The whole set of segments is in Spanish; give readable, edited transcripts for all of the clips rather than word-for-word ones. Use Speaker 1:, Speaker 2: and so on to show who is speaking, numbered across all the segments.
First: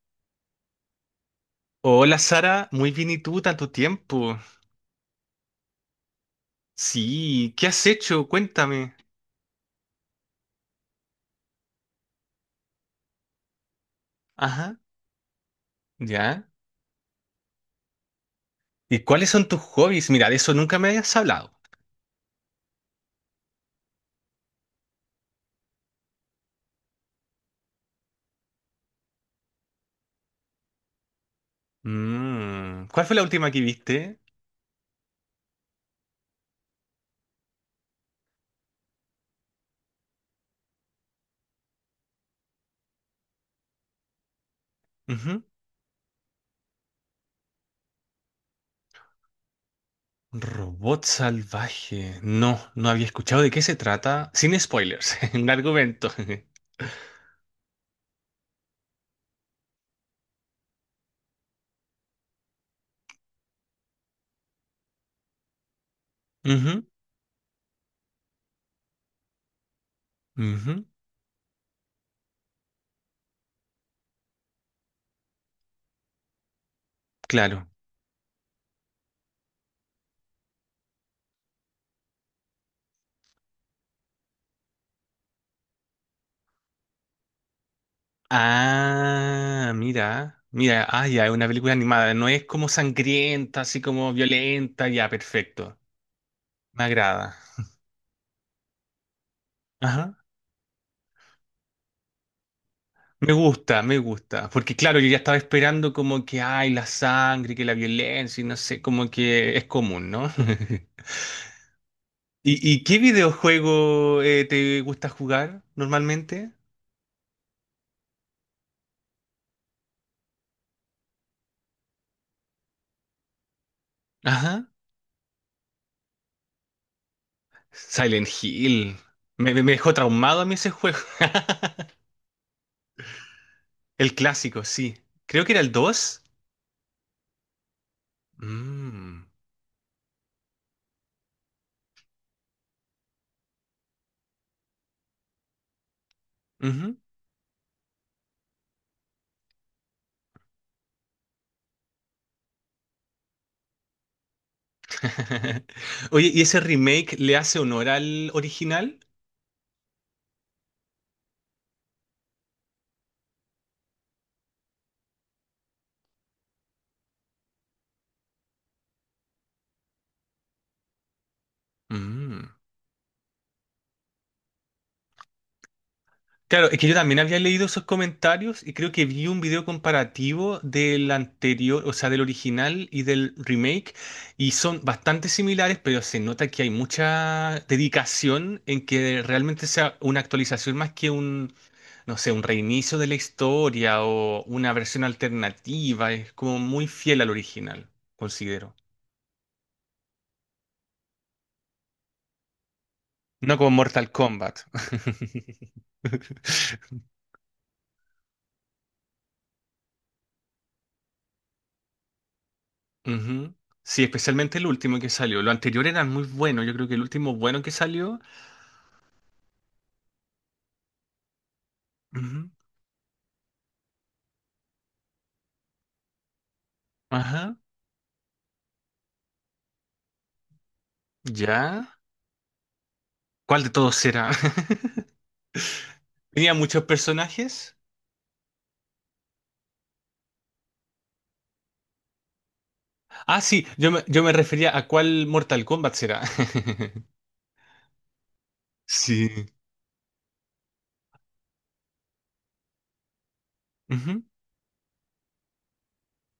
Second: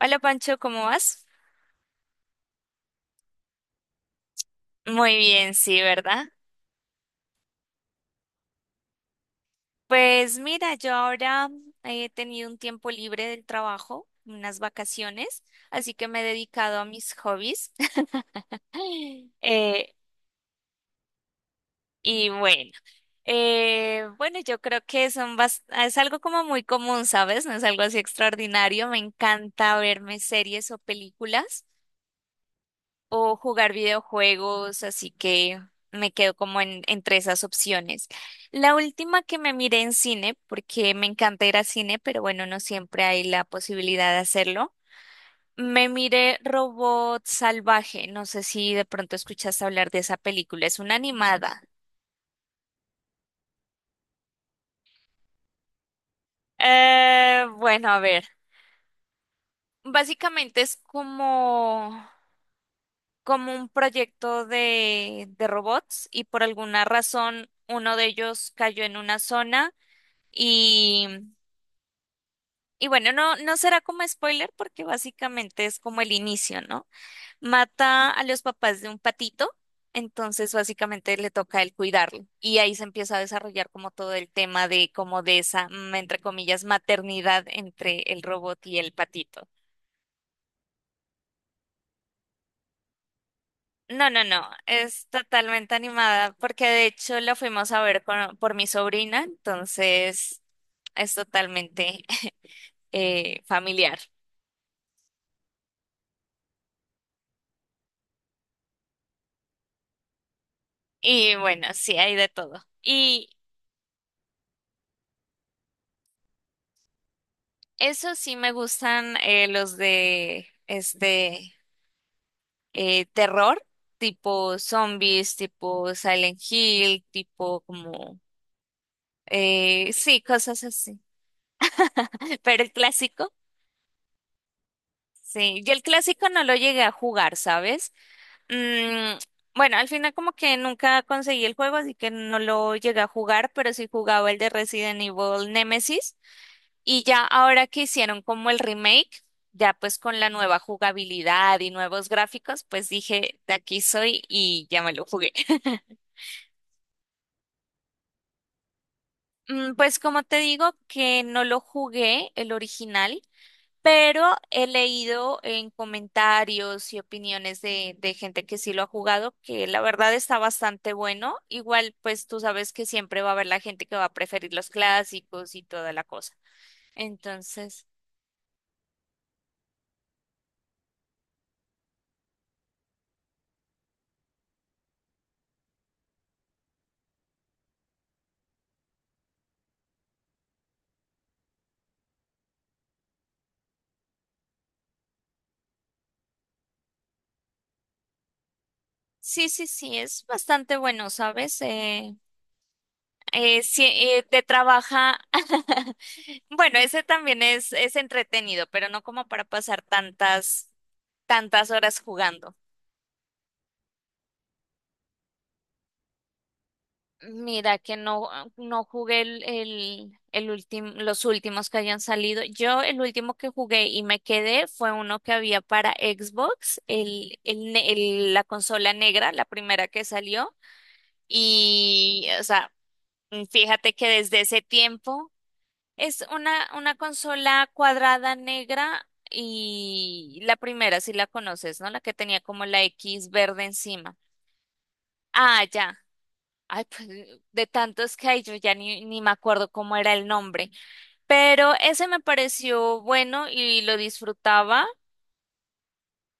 Speaker 1: Hola Pancho, ¿cómo vas?
Speaker 2: Hola Sara, muy bien y tú, tanto tiempo.
Speaker 1: Muy bien, sí, ¿verdad?
Speaker 2: Sí, ¿qué has hecho? Cuéntame.
Speaker 1: Pues mira, yo ahora he tenido un tiempo libre del trabajo, unas
Speaker 2: Ajá,
Speaker 1: vacaciones, así que me he
Speaker 2: ya.
Speaker 1: dedicado a mis hobbies.
Speaker 2: ¿Y cuáles son tus
Speaker 1: Eh,
Speaker 2: hobbies? Mira, de eso nunca me habías hablado.
Speaker 1: y bueno, bueno, yo creo que es algo como muy común, ¿sabes? No es algo así extraordinario. Me encanta verme series o películas,
Speaker 2: Mm, ¿cuál fue la
Speaker 1: o
Speaker 2: última que
Speaker 1: jugar
Speaker 2: viste?
Speaker 1: videojuegos, así que me quedo como en, entre esas opciones. La última que me miré en cine, porque me encanta ir a cine, pero bueno, no siempre hay la posibilidad de hacerlo.
Speaker 2: Ujú.
Speaker 1: Me miré Robot Salvaje, no sé si de pronto escuchaste hablar de esa película, es una
Speaker 2: Robot
Speaker 1: animada.
Speaker 2: salvaje. No, no había escuchado de qué se trata. Sin spoilers, un argumento.
Speaker 1: Bueno, a ver, básicamente es como, como un proyecto de robots y por
Speaker 2: Ujú,
Speaker 1: alguna razón uno de ellos cayó en una zona.
Speaker 2: ujú,
Speaker 1: Y, y bueno, no, no será como spoiler porque básicamente es como el inicio, ¿no?
Speaker 2: claro.
Speaker 1: Mata a los papás de un patito, entonces básicamente le toca a él cuidarlo. Y ahí se empieza a desarrollar como todo el tema de como de esa, mm, entre comillas, maternidad entre el robot y el patito.
Speaker 2: Ah, mira, mira, ah, ya, es una película animada. No es como sangrienta, así
Speaker 1: No,
Speaker 2: como
Speaker 1: no, no,
Speaker 2: violenta,
Speaker 1: es
Speaker 2: ya,
Speaker 1: totalmente
Speaker 2: perfecto.
Speaker 1: animada porque
Speaker 2: Me
Speaker 1: de hecho
Speaker 2: agrada.
Speaker 1: la fuimos a ver por mi sobrina,
Speaker 2: Ajá.
Speaker 1: entonces es totalmente
Speaker 2: Me gusta, me
Speaker 1: familiar.
Speaker 2: gusta. Porque claro, yo ya estaba esperando como que hay la sangre, que la violencia, y no sé, como que es común, ¿no?
Speaker 1: Y bueno, sí, hay de
Speaker 2: ¿Y,
Speaker 1: todo.
Speaker 2: qué
Speaker 1: Y
Speaker 2: videojuego te gusta jugar normalmente?
Speaker 1: eso sí me gustan los de terror, tipo
Speaker 2: Ajá.
Speaker 1: zombies, tipo Silent Hill, tipo como
Speaker 2: Silent Hill. Me dejó
Speaker 1: sí,
Speaker 2: traumado a mí
Speaker 1: cosas
Speaker 2: ese juego.
Speaker 1: así. Pero el clásico,
Speaker 2: El clásico, sí. Creo que era
Speaker 1: sí.
Speaker 2: el
Speaker 1: Yo el
Speaker 2: dos.
Speaker 1: clásico no lo llegué a jugar, ¿sabes? Mm,
Speaker 2: Mm.
Speaker 1: bueno, al final como que nunca conseguí el juego, así que no lo llegué a jugar, pero sí jugaba el de Resident Evil Nemesis.
Speaker 2: Ujú.
Speaker 1: Y ya ahora que hicieron como el remake, ya pues con la nueva jugabilidad y nuevos gráficos, pues dije, de aquí soy y ya me lo jugué.
Speaker 2: Oye, ¿y ese remake le hace honor al original?
Speaker 1: Mm, pues como te digo que no lo jugué el original, pero he leído en comentarios y opiniones de gente que sí lo ha jugado, que la verdad está bastante bueno. Igual, pues tú
Speaker 2: Mm.
Speaker 1: sabes que siempre va a haber la gente que va a preferir los clásicos y toda la cosa.
Speaker 2: Claro, es que yo también había leído esos
Speaker 1: Entonces...
Speaker 2: comentarios y creo que vi un video comparativo del anterior, o sea, del original y del remake, y son bastante similares, pero se nota que hay mucha dedicación en que realmente sea una actualización más que un, no sé, un reinicio de la historia o una versión alternativa. Es como muy fiel al original, considero.
Speaker 1: sí, sí, sí, es bastante bueno, ¿sabes?
Speaker 2: No como
Speaker 1: Sí,
Speaker 2: Mortal
Speaker 1: te
Speaker 2: Kombat.
Speaker 1: trabaja. Bueno, ese también es entretenido, pero no como para pasar tantas, tantas horas jugando.
Speaker 2: Ujú. Sí, especialmente el último que salió. Lo anterior eran muy buenos. Yo creo que el último bueno que
Speaker 1: Mira que
Speaker 2: salió.
Speaker 1: no, no jugué el último, los últimos que hayan salido.
Speaker 2: Ujú.
Speaker 1: Yo el último que jugué y me quedé fue uno que había para Xbox,
Speaker 2: Ajá.
Speaker 1: la consola negra, la primera que salió.
Speaker 2: ¿Ya?
Speaker 1: Y, o sea, mm,
Speaker 2: ¿Cuál de
Speaker 1: fíjate
Speaker 2: todos
Speaker 1: que
Speaker 2: era?
Speaker 1: desde ese tiempo es
Speaker 2: ¿Tenía muchos
Speaker 1: una consola
Speaker 2: personajes?
Speaker 1: cuadrada negra y la primera, si la conoces, ¿no? La que tenía como la X
Speaker 2: Ah,
Speaker 1: verde
Speaker 2: sí,
Speaker 1: encima.
Speaker 2: yo me refería a cuál Mortal
Speaker 1: Ah,
Speaker 2: Kombat
Speaker 1: ya.
Speaker 2: será.
Speaker 1: Ay, pues de tantos que hay, yo ya ni, ni me
Speaker 2: Sí.
Speaker 1: acuerdo cómo era el nombre. Pero ese me pareció bueno y lo
Speaker 2: Ujú.
Speaker 1: disfrutaba,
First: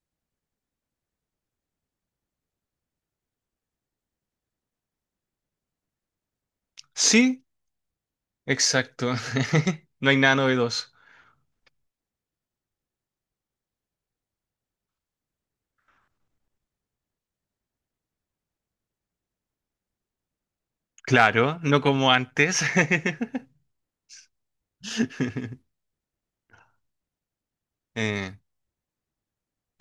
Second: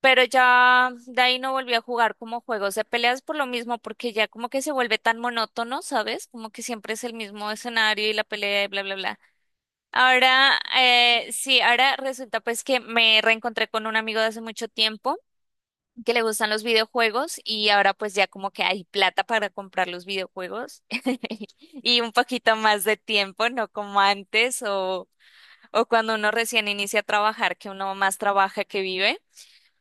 Speaker 1: pero ya de ahí no volví a jugar como juegos de peleas por lo mismo, porque ya como que se vuelve tan monótono, ¿sabes? Como que siempre es el
Speaker 2: Sí,
Speaker 1: mismo escenario y la pelea y bla, bla,
Speaker 2: exacto.
Speaker 1: bla.
Speaker 2: No hay nada
Speaker 1: Ahora,
Speaker 2: novedoso.
Speaker 1: sí, ahora resulta pues que me reencontré con un amigo de hace mucho tiempo que le gustan los videojuegos y ahora pues ya como que hay plata para comprar los videojuegos
Speaker 2: Claro, no
Speaker 1: y
Speaker 2: como
Speaker 1: un poquito
Speaker 2: antes.
Speaker 1: más de tiempo, no como antes o cuando uno recién inicia a trabajar, que uno más
Speaker 2: Eh,
Speaker 1: trabaja que vive.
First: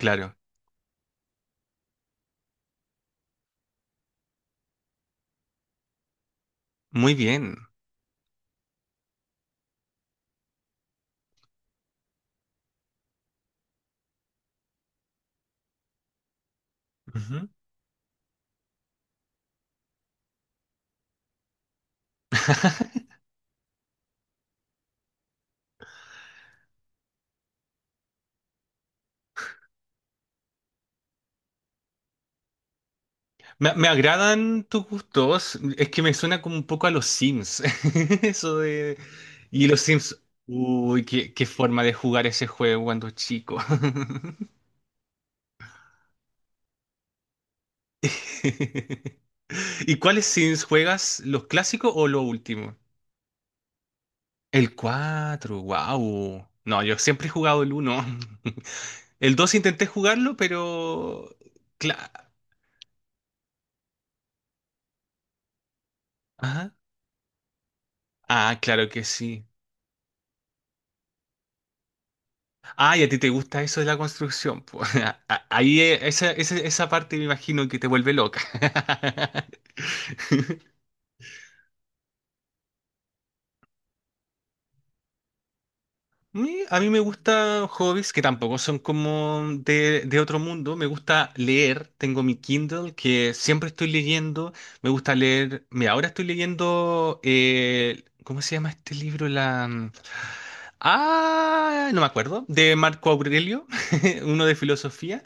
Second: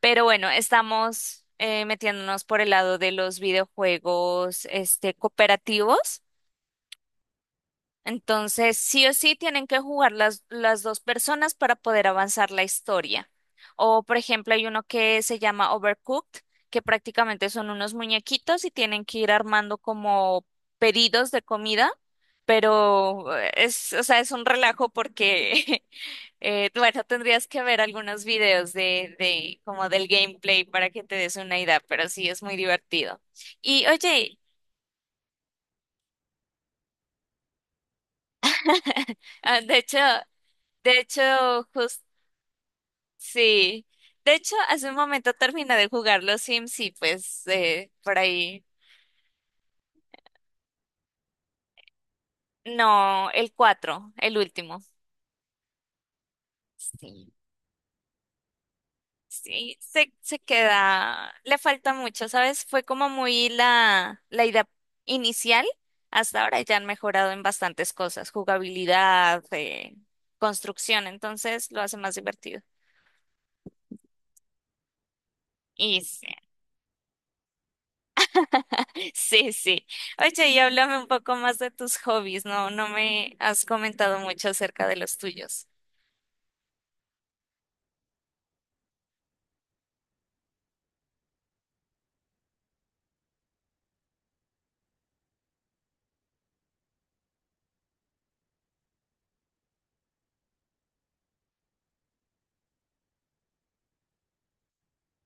Speaker 1: Pero bueno, estamos metiéndonos por el lado de los videojuegos este, cooperativos.
Speaker 2: Muy bien.
Speaker 1: Entonces, sí o sí tienen que jugar las dos personas para poder avanzar la historia. O, por ejemplo, hay uno que se llama Overcooked, que
Speaker 2: Ujú.
Speaker 1: prácticamente son unos muñequitos y tienen que ir armando como pedidos de comida, pero o sea, es un relajo porque, bueno, tendrías que ver algunos videos como del gameplay para que te des una idea, pero sí es muy divertido.
Speaker 2: Me,
Speaker 1: Y
Speaker 2: me
Speaker 1: oye,
Speaker 2: agradan tus gustos, es que me suena como un poco a los Sims. Eso de...
Speaker 1: ah,
Speaker 2: Y
Speaker 1: de
Speaker 2: los
Speaker 1: hecho,
Speaker 2: Sims,
Speaker 1: de
Speaker 2: uy, qué, qué
Speaker 1: hecho,
Speaker 2: forma de
Speaker 1: justo
Speaker 2: jugar ese juego cuando chico.
Speaker 1: sí. De hecho, hace un momento terminé de jugar los Sims y pues por ahí.
Speaker 2: ¿Y cuáles Sims juegas? ¿Los clásicos o los últimos?
Speaker 1: No, el 4, el
Speaker 2: El
Speaker 1: último.
Speaker 2: cuatro, wow. No, yo siempre he
Speaker 1: Sí.
Speaker 2: jugado el uno. El 2
Speaker 1: Sí,
Speaker 2: intenté jugarlo,
Speaker 1: se queda.
Speaker 2: pero...
Speaker 1: Le falta
Speaker 2: cla-
Speaker 1: mucho, ¿sabes? Fue como muy la idea inicial. Hasta ahora
Speaker 2: Ajá.
Speaker 1: ya han mejorado en bastantes cosas.
Speaker 2: Ah, claro que
Speaker 1: Jugabilidad,
Speaker 2: sí.
Speaker 1: construcción, entonces lo hace más divertido.
Speaker 2: Ah, y a ti te gusta eso de la construcción. Po. Ahí
Speaker 1: Y sí,
Speaker 2: esa, esa parte me imagino que te vuelve loca.
Speaker 1: sí, sí. Oye, y háblame un poco más de tus hobbies, ¿no? No me has comentado mucho acerca de los tuyos.
Speaker 2: A mí me gustan hobbies que tampoco son como de otro mundo. Me gusta leer. Tengo mi Kindle que siempre estoy leyendo. Me gusta leer. Mira, ahora estoy leyendo. ¿Cómo se llama este libro? La... ah, no me acuerdo. De Marco Aurelio, uno de filosofía.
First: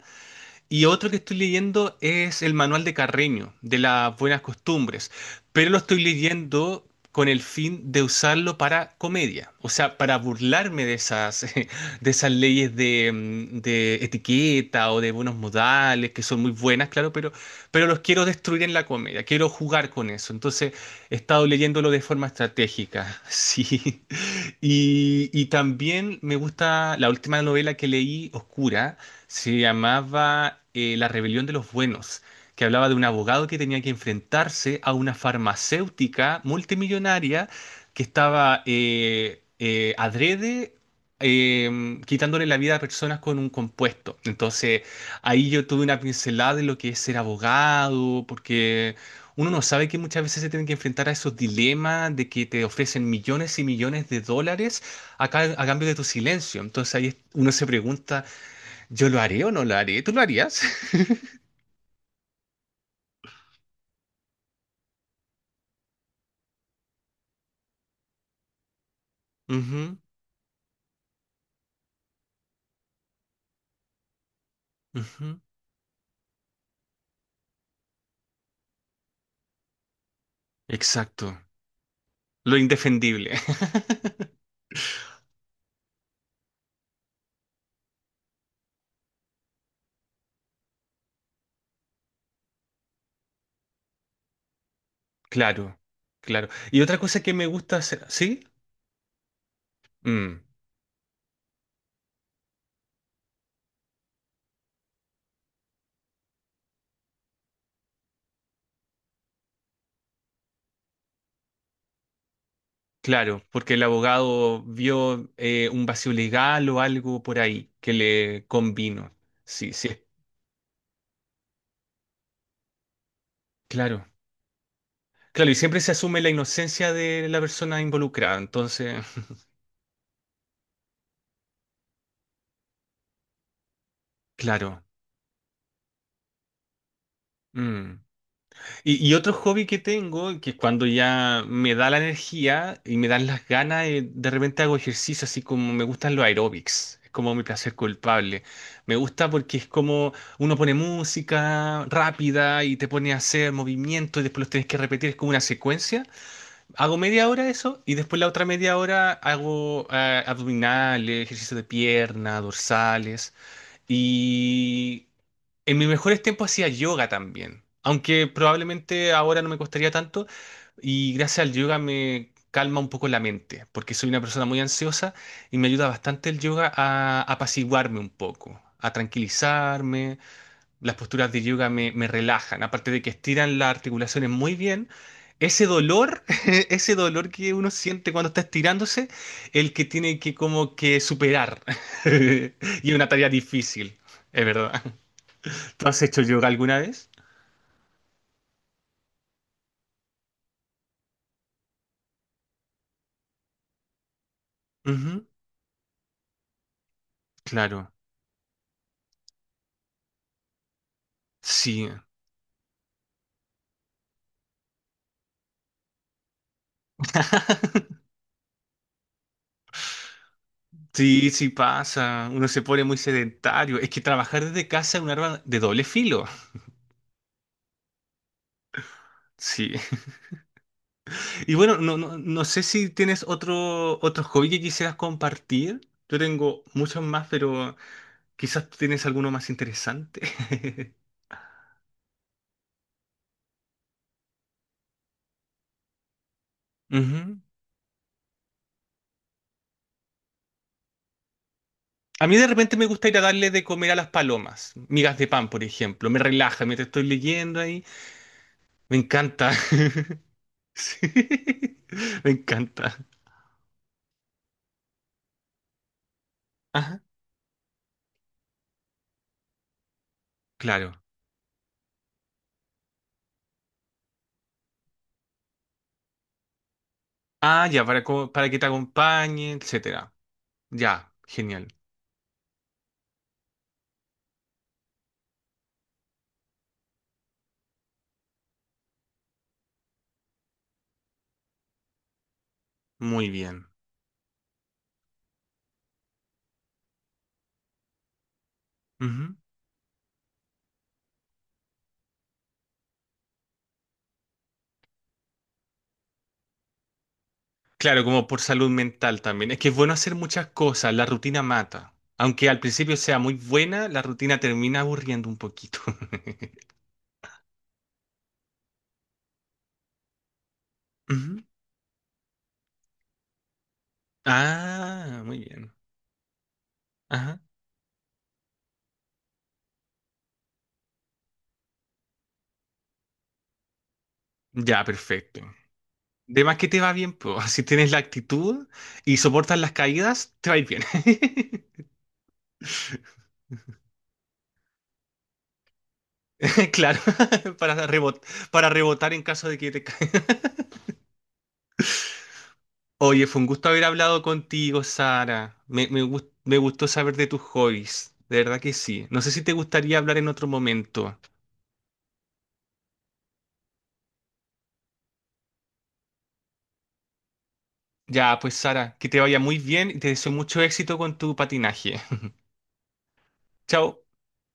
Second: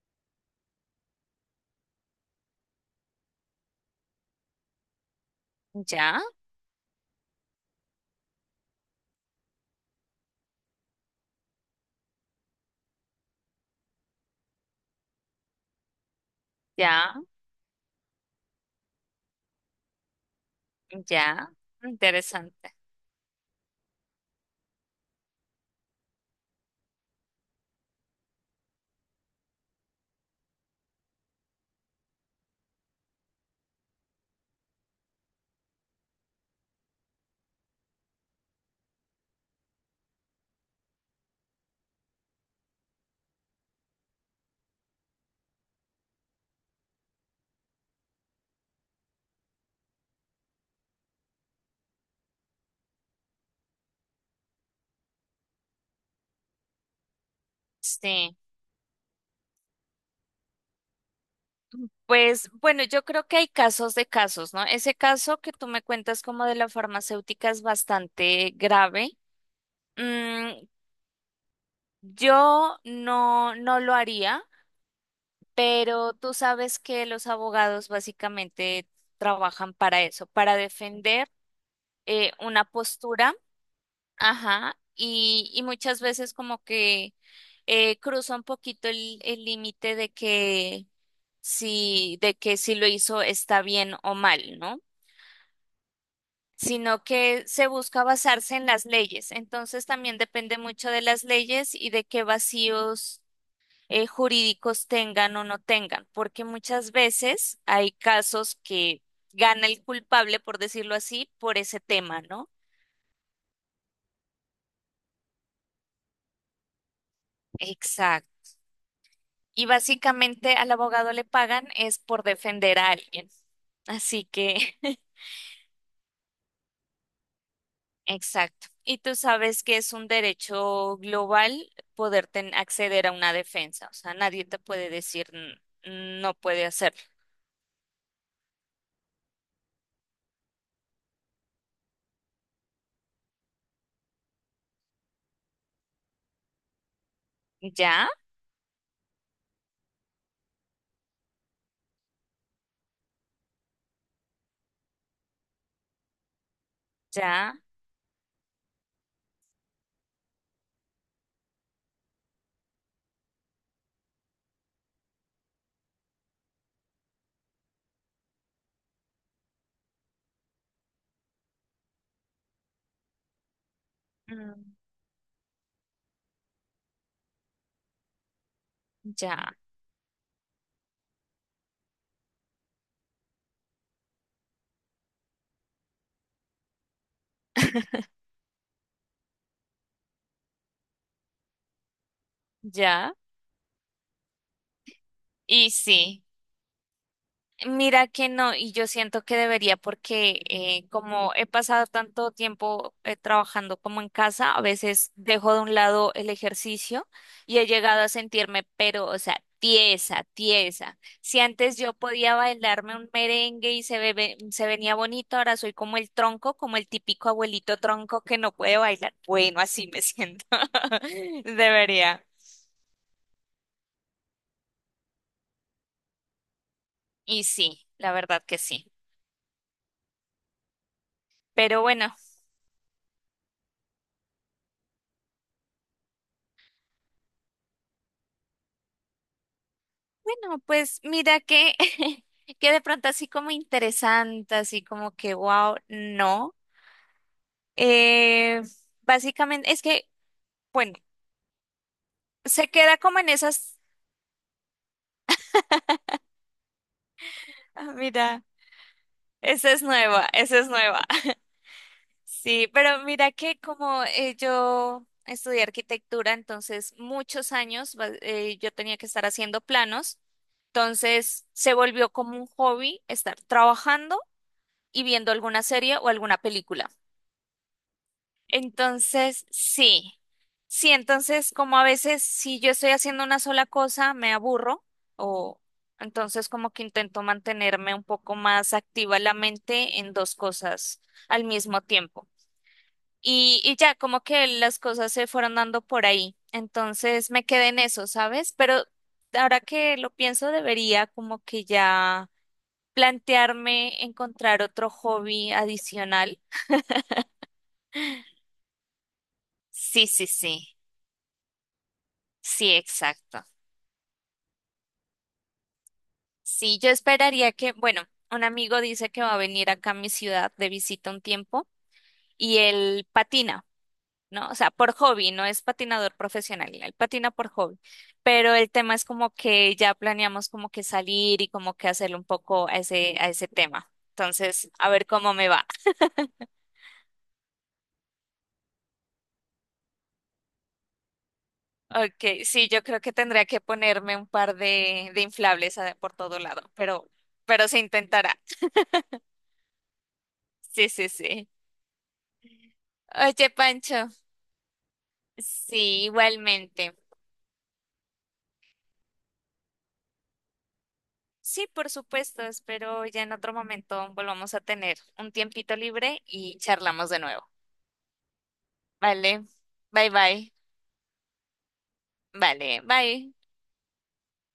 Speaker 2: Y otro que estoy leyendo es el Manual de Carreño, de las buenas costumbres, pero lo estoy
Speaker 1: Ya,
Speaker 2: leyendo con el fin de usarlo para comedia, o sea, para burlarme de esas, de esas leyes de, de etiqueta o de buenos modales, que son muy buenas, claro,
Speaker 1: ya,
Speaker 2: pero los quiero destruir en la comedia, quiero jugar con eso. Entonces, he estado
Speaker 1: ya.
Speaker 2: leyéndolo de forma
Speaker 1: Interesante.
Speaker 2: estratégica, sí. Y, también me gusta la última novela que leí, Oscura se llamaba La Rebelión de los Buenos, que hablaba de un abogado que tenía que enfrentarse a una farmacéutica multimillonaria que estaba adrede quitándole la vida a personas con un compuesto. Entonces, ahí yo tuve una pincelada de lo que es ser abogado, porque uno no sabe que muchas veces se tienen que enfrentar a esos dilemas de que te ofrecen millones y millones de dólares a, a cambio de tu silencio. Entonces ahí uno se pregunta,
Speaker 1: Sí.
Speaker 2: ¿yo lo haré o no lo haré? ¿Tú lo harías?
Speaker 1: Pues bueno, yo creo que hay casos de casos, ¿no? Ese caso que tú me cuentas como de la farmacéutica es bastante grave.
Speaker 2: Ujú,
Speaker 1: Mm, yo no, no lo haría,
Speaker 2: ujú.
Speaker 1: pero tú sabes que los abogados básicamente trabajan para eso, para
Speaker 2: Exacto.
Speaker 1: defender
Speaker 2: Lo
Speaker 1: una postura.
Speaker 2: indefendible.
Speaker 1: Ajá, y muchas veces como que cruza un poquito el límite de que si lo hizo está bien o mal, ¿no?
Speaker 2: Claro, claro. Y otra
Speaker 1: Sino
Speaker 2: cosa que me
Speaker 1: que se
Speaker 2: gusta
Speaker 1: busca
Speaker 2: hacer, ¿sí?
Speaker 1: basarse en las leyes. Entonces también
Speaker 2: Mm,
Speaker 1: depende mucho de las leyes y de qué vacíos jurídicos tengan o no tengan, porque muchas veces hay casos que gana el culpable, por decirlo así, por ese tema, ¿no?
Speaker 2: claro, porque el abogado vio un vacío legal o algo por ahí que
Speaker 1: Exacto.
Speaker 2: le convino.
Speaker 1: Y
Speaker 2: Sí, sí,
Speaker 1: básicamente al abogado le pagan es por defender a alguien.
Speaker 2: claro.
Speaker 1: Así que,
Speaker 2: Claro, y siempre se asume la inocencia de la persona involucrada,
Speaker 1: exacto.
Speaker 2: entonces,
Speaker 1: Y tú sabes que es un derecho global poder acceder a una defensa. O sea, nadie te
Speaker 2: claro.
Speaker 1: puede decir no puede hacerlo".
Speaker 2: Mm. Y, otro hobby que tengo, que cuando ya me da la energía y me dan las ganas, de repente hago ejercicio, así como me gustan los aeróbics. Es como mi placer
Speaker 1: Ya,
Speaker 2: culpable. Me gusta porque es como uno pone música rápida y te pone a hacer movimientos y después los tienes que repetir, es como una secuencia. Hago media hora
Speaker 1: ya,
Speaker 2: eso y después la otra media hora hago abdominales, ejercicio de pierna, dorsales. Y en mis mejores tiempos hacía yoga también, aunque probablemente ahora no me costaría tanto y gracias al yoga me calma un poco la mente, porque soy una persona muy
Speaker 1: mm,
Speaker 2: ansiosa y me ayuda bastante el yoga a apaciguarme un poco, a
Speaker 1: ya,
Speaker 2: tranquilizarme. Las posturas de yoga me relajan, aparte de que estiran las articulaciones muy bien. Ese dolor, ese dolor que uno siente cuando está estirándose, el que tiene que como que superar. Y una
Speaker 1: ya.
Speaker 2: tarea difícil, es verdad.
Speaker 1: Y
Speaker 2: ¿Tú has hecho
Speaker 1: sí.
Speaker 2: yoga alguna vez?
Speaker 1: Mira que no, y yo siento que debería porque como he pasado tanto tiempo trabajando como en casa, a veces
Speaker 2: Ujú,
Speaker 1: dejo de un lado el ejercicio y he
Speaker 2: claro,
Speaker 1: llegado a sentirme, pero, o sea, tiesa, tiesa. Si antes
Speaker 2: sí.
Speaker 1: yo podía bailarme un merengue y se, se venía bonito, ahora soy como el tronco, como el típico abuelito tronco que no puede bailar. Bueno, así me siento.
Speaker 2: Sí, sí
Speaker 1: Debería.
Speaker 2: pasa. Uno se pone muy sedentario. Es que trabajar desde casa es un arma de doble filo.
Speaker 1: Y sí, la verdad que sí.
Speaker 2: Sí. Y bueno,
Speaker 1: Pero
Speaker 2: no,
Speaker 1: bueno.
Speaker 2: no, no sé si tienes otro, otro hobby que quisieras compartir. Yo tengo muchos más, pero quizás tienes alguno más
Speaker 1: No,
Speaker 2: interesante.
Speaker 1: pues mira que, que de pronto así como interesante, así como que wow, no.
Speaker 2: Ujú.
Speaker 1: Eh, básicamente es que, bueno,
Speaker 2: A mí de
Speaker 1: se
Speaker 2: repente me
Speaker 1: queda
Speaker 2: gusta ir
Speaker 1: como
Speaker 2: a
Speaker 1: en
Speaker 2: darle de
Speaker 1: esas,
Speaker 2: comer a las palomas. Migas de pan, por ejemplo. Me relaja mientras estoy leyendo ahí.
Speaker 1: ah, mira,
Speaker 2: Me encanta.
Speaker 1: esa es nueva, esa es
Speaker 2: Sí,
Speaker 1: nueva.
Speaker 2: me
Speaker 1: Sí,
Speaker 2: encanta.
Speaker 1: pero mira que como yo estudié arquitectura, entonces
Speaker 2: Ajá,
Speaker 1: muchos años yo tenía que estar haciendo planos,
Speaker 2: claro.
Speaker 1: entonces se volvió como un hobby estar trabajando y viendo alguna serie o alguna película.
Speaker 2: Ah, ya, para, para que te
Speaker 1: Entonces,
Speaker 2: acompañe, etcétera.
Speaker 1: sí. Sí,
Speaker 2: Ya,
Speaker 1: entonces
Speaker 2: genial.
Speaker 1: como a veces si yo estoy haciendo una sola cosa me aburro o entonces como que intento mantenerme un poco más activa la mente en dos cosas al mismo tiempo.
Speaker 2: Muy bien.
Speaker 1: Y ya como que las cosas se fueron dando por ahí. Entonces me quedé en eso, ¿sabes? Pero
Speaker 2: Ujú.
Speaker 1: ahora que lo pienso debería como que ya plantearme encontrar otro hobby adicional.
Speaker 2: Claro, como por salud mental también. Es que es bueno
Speaker 1: Sí,
Speaker 2: hacer
Speaker 1: sí,
Speaker 2: muchas
Speaker 1: sí.
Speaker 2: cosas, la rutina mata. Aunque al
Speaker 1: Sí,
Speaker 2: principio sea muy
Speaker 1: exacto.
Speaker 2: buena, la rutina termina aburriendo un poquito.
Speaker 1: Sí, yo esperaría que, bueno, un amigo dice que va a venir acá a mi ciudad de visita un
Speaker 2: Ujú.
Speaker 1: tiempo y él patina, ¿no? O sea, por
Speaker 2: Ah,
Speaker 1: hobby,
Speaker 2: muy
Speaker 1: no es
Speaker 2: bien.
Speaker 1: patinador profesional, él patina
Speaker 2: Ajá.
Speaker 1: por hobby. Pero el tema es como que ya planeamos como que salir y como que hacerle un poco a ese tema. Entonces,
Speaker 2: Ya,
Speaker 1: a ver cómo
Speaker 2: perfecto.
Speaker 1: me va.
Speaker 2: De más que te va bien, pues, si tienes la actitud y soportas las caídas, te va a ir bien.
Speaker 1: Ok, sí, yo creo que tendría que ponerme un par de inflables por todo lado,
Speaker 2: Claro,
Speaker 1: pero se
Speaker 2: para,
Speaker 1: intentará.
Speaker 2: para rebotar en caso de que te caiga.
Speaker 1: Sí, sí, sí.
Speaker 2: Oye, fue un
Speaker 1: Oye,
Speaker 2: gusto haber
Speaker 1: Pancho,
Speaker 2: hablado contigo, Sara.
Speaker 1: sí,
Speaker 2: Me gustó
Speaker 1: igualmente.
Speaker 2: saber de tus hobbies. De verdad que sí. No sé si te gustaría hablar en otro momento.
Speaker 1: Sí, por supuesto, espero ya en otro momento volvamos a tener un tiempito libre y charlamos de nuevo.
Speaker 2: Ya, pues Sara, que te vaya
Speaker 1: Vale,
Speaker 2: muy bien y te
Speaker 1: bye
Speaker 2: deseo
Speaker 1: bye.
Speaker 2: mucho éxito con tu patinaje.
Speaker 1: Vale, bye.
Speaker 2: Chao.